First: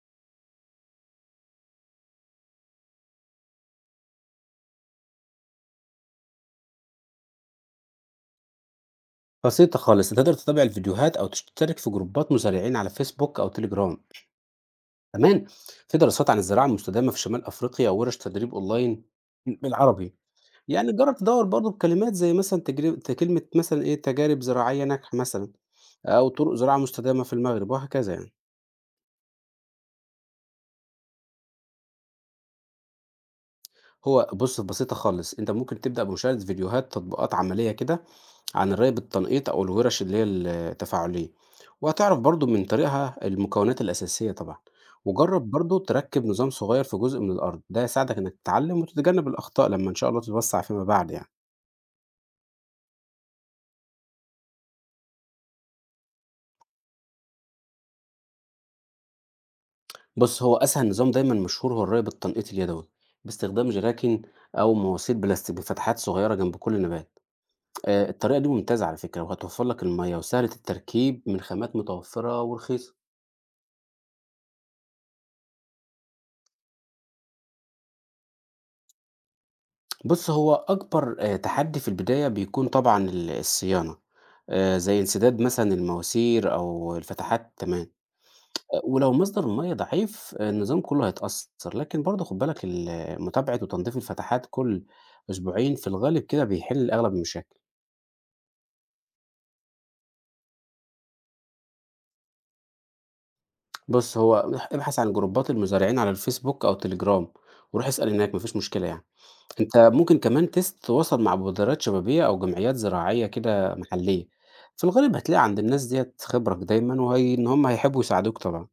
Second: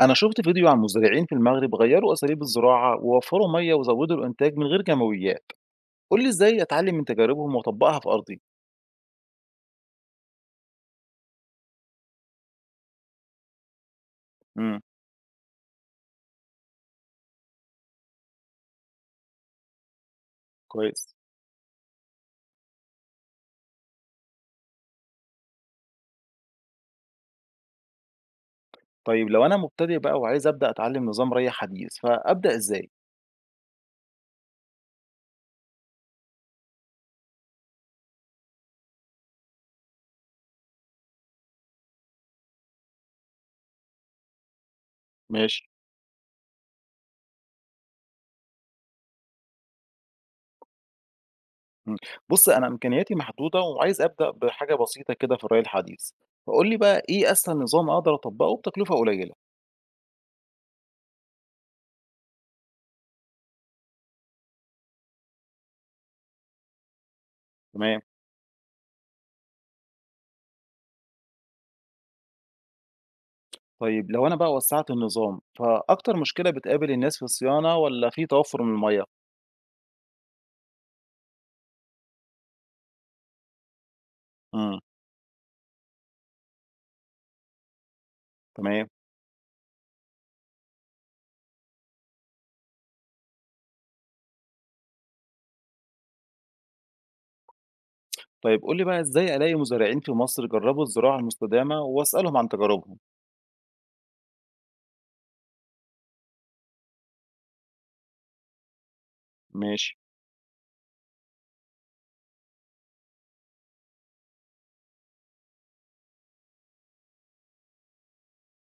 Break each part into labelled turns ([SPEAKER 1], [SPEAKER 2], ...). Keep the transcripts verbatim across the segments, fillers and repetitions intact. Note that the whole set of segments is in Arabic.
[SPEAKER 1] أنا شُفت فيديو عن مزارعين في المغرب غيّروا أساليب الزراعة ووفّروا مَيّة وزوّدوا الإنتاج من غير كيماويات، قُل لي إزاي أتعلّم من تجاربهم وأطبّقها في أرضي؟
[SPEAKER 2] بسيطة خالص، انت تقدر تتابع الفيديوهات او تشترك في جروبات مزارعين على فيسبوك او تليجرام.
[SPEAKER 1] إمم،
[SPEAKER 2] كمان في دراسات عن الزراعة المستدامة في شمال افريقيا وورش تدريب اونلاين بالعربي. يعني
[SPEAKER 1] كويس.
[SPEAKER 2] جرب تدور برضو بكلمات زي مثلا تجربة كلمة مثلا ايه، تجارب زراعية ناجحة مثلا، او طرق زراعة مستدامة في المغرب وهكذا يعني.
[SPEAKER 1] طيب لو أنا مبتدئ بقى وعايز أبدأ أتعلّم نظام ري حديث، فأبدأ إزاي؟
[SPEAKER 2] هو بُص، بسيطة خالص، أنت ممكن تبدأ بمشاهدة فيديوهات تطبيقات عملية كده عن الري بالتنقيط أو الورش اللي هي التفاعلية، وهتعرف برضه من طريقها المكونات الأساسية طبعًا، وجرّب
[SPEAKER 1] ماشي،
[SPEAKER 2] برضه تركّب نظام صغير في جزء من الأرض، ده هيساعدك إنك تتعلم وتتجنب الأخطاء لمّا إن شاء الله تتوسّع فيما بعد يعني.
[SPEAKER 1] إمم. بُص، أنا إمكانياتي محدودة وعايز أبدأ بحاجة بسيطة كده في الري الحديث، فقُل لي بقى إيه أسهل نظام أقدر أطبّقه بتكلفة قليلة؟
[SPEAKER 2] بُص، هو أسهل نظام دايمًا مشهور هو الري بالتنقيط اليدوي، باستخدام جراكن أو مواسير بلاستيك بفتحات صغيرة جنب كل نبات.
[SPEAKER 1] تمام.
[SPEAKER 2] آآ الطريقة دي ممتازة على فكرة وهتوفّر لك المَيّة وسهلة التركيب من خامات متوفّرة ورخيصة.
[SPEAKER 1] طيب لو أنا بقى وسّعت النظام، فأكتر مشكلة بتقابل الناس في الصيانة والّا في توفُّر من المَيّة؟
[SPEAKER 2] بُص، هو أكبر آآ تحدّي في البداية بيكون طبعًا ال الصيانة، آآ
[SPEAKER 1] إمم،
[SPEAKER 2] زي انسداد مثلًا المواسير أو الفتحات، تمام. أ
[SPEAKER 1] تمام.
[SPEAKER 2] ولو مصدر المَيّة ضعيف آه، النظام كُلّه هيتأثّر، لكن برضه خُد بالك ال متابعة وتنضيف الفتحات كل أسبوعين في الغالب كده بيحل أغلب المشاكل.
[SPEAKER 1] طيب قُل لي بقى إزاي ألاقي مزارعين في مصر جرّبوا الزراعة المستدامة وأسألهم عن تجاربهم؟
[SPEAKER 2] بُص، هو ابح ابحث عن جروبات المزارعين على الفيسبوك أو تليجرام، وروح اسأل هناك ما فيش مشكلة يعني. أنت
[SPEAKER 1] ماشي،
[SPEAKER 2] ممكن كمان تس تتواصل مع مبادرات شبابية أو جمعيات زراعية كده محلية، في الغالب هتلاقي عند الناس ديّة خبرك دايمًا، وهي إن هم هيحبوا يساعدوك طبعًا.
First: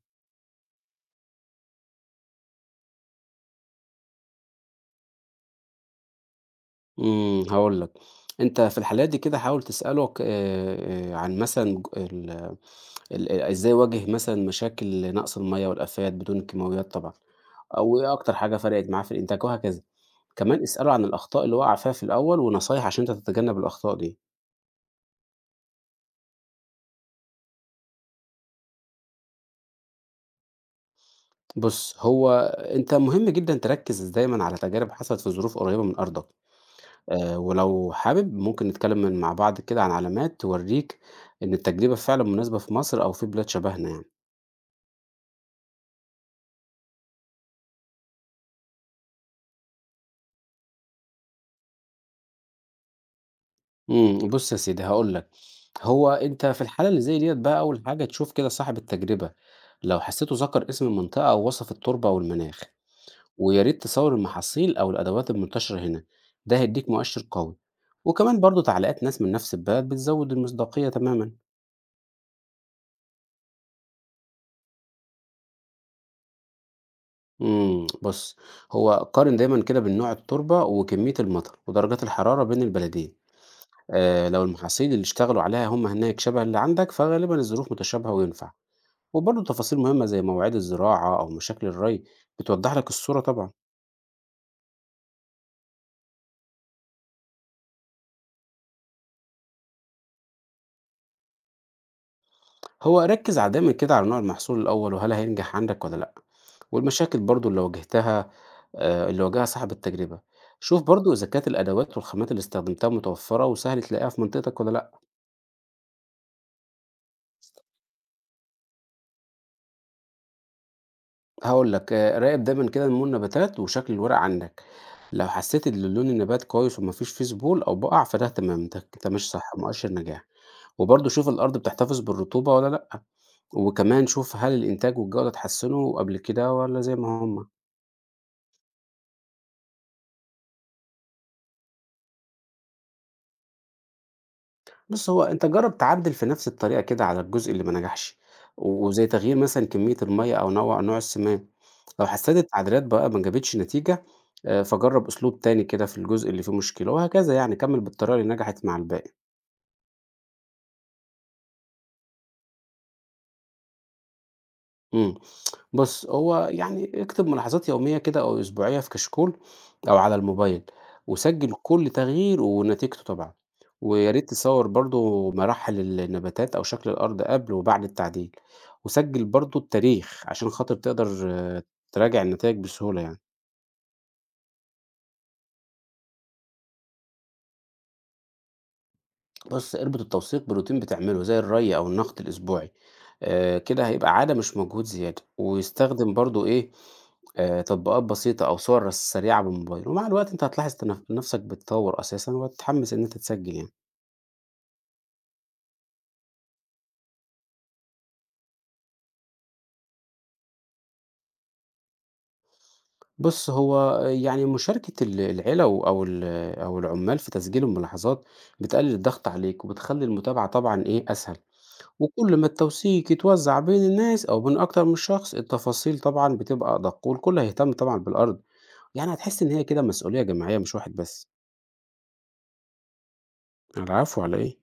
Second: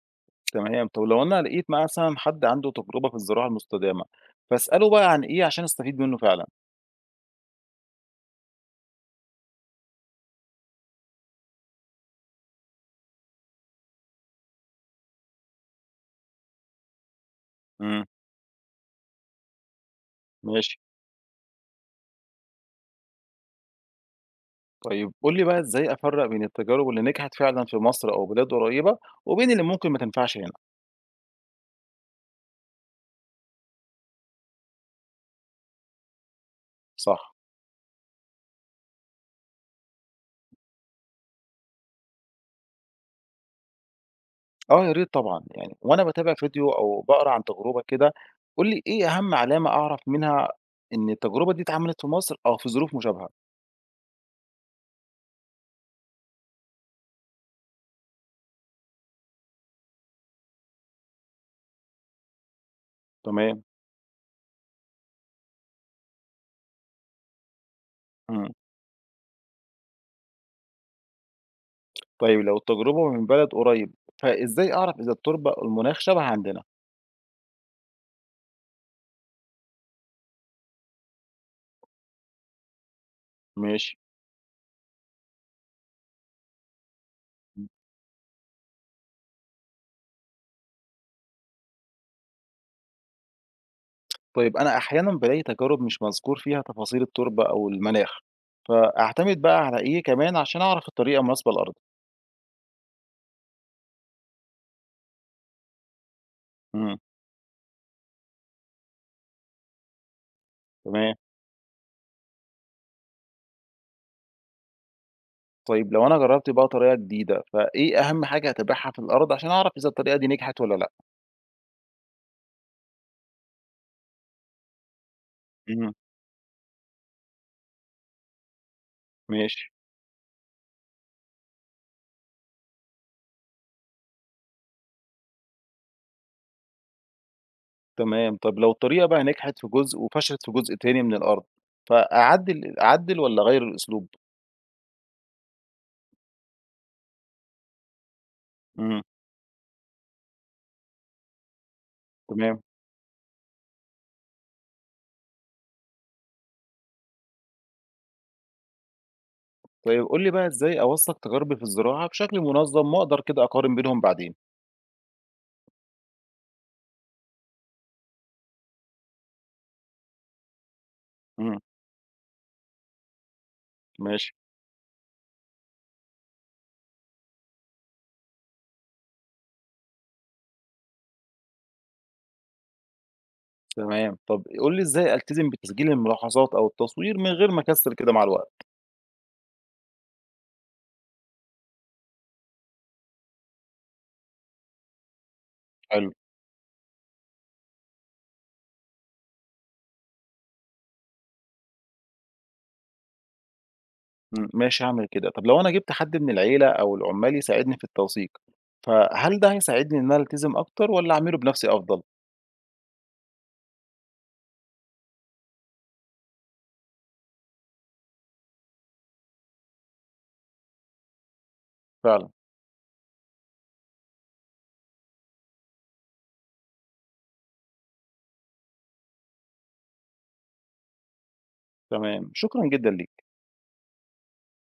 [SPEAKER 1] تمام. طب لو أنا لقيت مثلًا حد عنده تجربة في الزراعة المستدامة، فاسأله بقى عن إيه عشان أستفيد منّه فعلًا؟
[SPEAKER 2] إمم، هاقول لك، أنت في الحالات دي كده حاول تسألك آآ، آآ، عن مثلًا ج ال ال آآ إزاي واجه مثلًا مشاكل نقص المَيّة والآفات بدون الكيماويات طبعًا، أو
[SPEAKER 1] إمم،
[SPEAKER 2] إيه أكتر حاجة فرقت معاه في الإنتاج وهكذا. كمان
[SPEAKER 1] ماشي.
[SPEAKER 2] اسأله عن الأخطاء اللي وقع فيها في الأول ونصايح عشان أنت تتجنب الأخطاء دي.
[SPEAKER 1] طيب قُل لي بقى إزاي أفرّق بين التجارب اللي نجحت فعلًا في مصر أو بلاد قريّبة وبين اللي ممكن ما تنفعش هنا؟
[SPEAKER 2] بُص، هو أنت مهم جدًا تركّز دايمًا على تجارب حصلت في ظروف قريبة من أرضك،
[SPEAKER 1] صح.
[SPEAKER 2] آآ ولو حابب ممكن نتكلم من مع بعض كده عن علامات تورّيك إن التجربة فعلًا مناسبة في مصر أو في بلاد شبهنا يعني.
[SPEAKER 1] آه، يا ريت طبعًا. يعني وأنا باتابع فيديو أو باقرا عن تجربة كده، قُل لي إيه أهم علامة أعرف منها إن التجربة دي اتعملت في مصر أو في ظروف مشابهة؟
[SPEAKER 2] إمم، بُص يا سيدي هاقول لك، هو أنت في الحالة اللي زي ديّة بقى أول حاجة تشوف كده صاحب التجربة، لو حسيته ذكر اسم المنطقة أو وصف التربة أو المناخ، ويا
[SPEAKER 1] تمام.
[SPEAKER 2] ريت تصور المحاصيل أو الأدوات المنتشرة هنا، ده هيديك مؤشر قوي، وكمان
[SPEAKER 1] إمم.
[SPEAKER 2] برضه تعليقات ناس من نفس البلد بتزود المصداقية تمامًا.
[SPEAKER 1] طيب لو التجربة من بلد قريب فإزاي أعرف إذا التربة المناخ شبه عندنا؟
[SPEAKER 2] إمم، بُص، هو قارن دايمًا كده بين نوع التربة وكمية المطر ودرجات الحرارة بين البلدين.
[SPEAKER 1] ماشي.
[SPEAKER 2] آآ لو المحاصيل اللي اشتغلوا عليها هم هناك شبه اللي عندك، فغالبًا الظروف متشابهة وينفع. وبرضه تفاصيل مهمة زي مواعيد الزراعة أو مشاكل الري بتوضح لك الصورة طبعا.
[SPEAKER 1] طيب أنا أحيانا بلاقي تجارب مش مذكور فيها تفاصيل التربة أو المناخ فأعتمد بقى على إيه كمان عشان أعرف الطريقة المناسبة لأرضي.
[SPEAKER 2] هو ركز على- دايما كده على نوع المحصول الأول وهل هينجح عندك ولا لأ،
[SPEAKER 1] امم
[SPEAKER 2] والمشاكل برضه اللي واجهتها آه، اللي واجهها صاحب التجربة. شوف
[SPEAKER 1] تمام.
[SPEAKER 2] برضه إذا كانت الأدوات والخامات اللي استخدمتها متوفرة وسهل تلاقيها في منطقتك ولا لأ.
[SPEAKER 1] طيب لو أنا جربت بقى طريقة جديدة فإيه أهم حاجة أتابعها في الأرض عشان أعرف إذا الطريقة دي نجحت ولا لأ؟
[SPEAKER 2] هقول لك آه، راقب دايما كده نمو النباتات وشكل الورق عندك، لو حسيت إن
[SPEAKER 1] امم
[SPEAKER 2] لون النبات كويس ومفيش فيه ذبول أو بقع فده تمام، أنت أنت ماشي صح،
[SPEAKER 1] ماشي.
[SPEAKER 2] مؤشر نجاح. وبرضه شوف الأرض بتحتفظ بالرطوبة ولا لأ، وكمان شوف هل الإنتاج والجودة اتحسنوا قبل كده والّا زي ما هُم؟
[SPEAKER 1] تمام. طب لو الطريقة بقى نجحت في جزء وفشلت في جزء تاني من الأرض فأعدل أعدل ولا أغير الأسلوب؟
[SPEAKER 2] بُص، هو أنت جرّب تعدِّل في نفس الطريقة كده على الجزء اللي ما نجحش،
[SPEAKER 1] امم
[SPEAKER 2] وزي تغيير مثلًا كمية المَيّة أو نوع نوع السماد. لو حسيت
[SPEAKER 1] تمام.
[SPEAKER 2] التعديلات بقى ما جابتش نتيجة، آآ فجرّب أسلوب تاني كده في الجزء اللي فيه مشكلة وهكذا يعني، كمّل بالطريقة اللي نجحت مع الباقي.
[SPEAKER 1] طيب قُل لي بقى إزاي أوثّق تجاربي في الزراعة بشكل منظّم وأقدر كده أقارن بينهم بعدين؟
[SPEAKER 2] إمم. بُص، هو يعني اكتب ملاحظات يومية كده أو أسبوعية في كشكول أو على الموبايل، وسجّل
[SPEAKER 1] إمم،
[SPEAKER 2] كل تغيير ونتيجته طبعًا، ويا ريت
[SPEAKER 1] ماشي،
[SPEAKER 2] تصوّر برضه مراحل ال النباتات أو شكل الأرض قبل وبعد التعديل، وسجّل برضه التاريخ عشان خاطر تقدر آه، تراجع النتايج بسهولة يعني.
[SPEAKER 1] تمام. طب قُل لي إزاي ألتزم بتسجيل الملاحظات أو التصوير من غير ما أكسّل كده مع الوقت؟
[SPEAKER 2] بُص، اربط التوثيق بروتين بتعمله زي الري أو النقط الأسبوعي، آآ كده هيبقى عادة مش مجهود زيادة،
[SPEAKER 1] حلو.
[SPEAKER 2] ويستخدم برضه إيه، آآ تطبيقات بسيطة أو صور رس سريعة بالموبايل، ومع الوقت أنت هتلاحظ تن نفسك بتطور أساسًا وهتتحمس إن أنت تسجل يعني.
[SPEAKER 1] إمم، ماشي هاعمل كده. طب لو أنا جِبت حد من العيلة أو العُمّال يساعدني في التوثيق، فهل ده هيساعدني إن أنا ألتزم أكتر والّا أعمله بنَفْسي أفضل؟
[SPEAKER 2] بُص، هو آه، يعني مشاركة ال العيلة و أو ال أو العمال في تسجيل الملاحظات بتقلل الضغط عليك، وبتخلي المتابعة طبعًا إيه، أسهل،
[SPEAKER 1] فعلًا،
[SPEAKER 2] وكل ما التوثيق يتوزع بين الناس أو بين أكتر من شخص، التفاصيل طبعًا بتبقى أدق، والكل هيهتم طبعًا بالأرض. يعني هتحس إن هي كده مسؤولية جماعية مش واحد بس.
[SPEAKER 1] تمام. شكرًا جدًا ليك.
[SPEAKER 2] على العفو، على إيه؟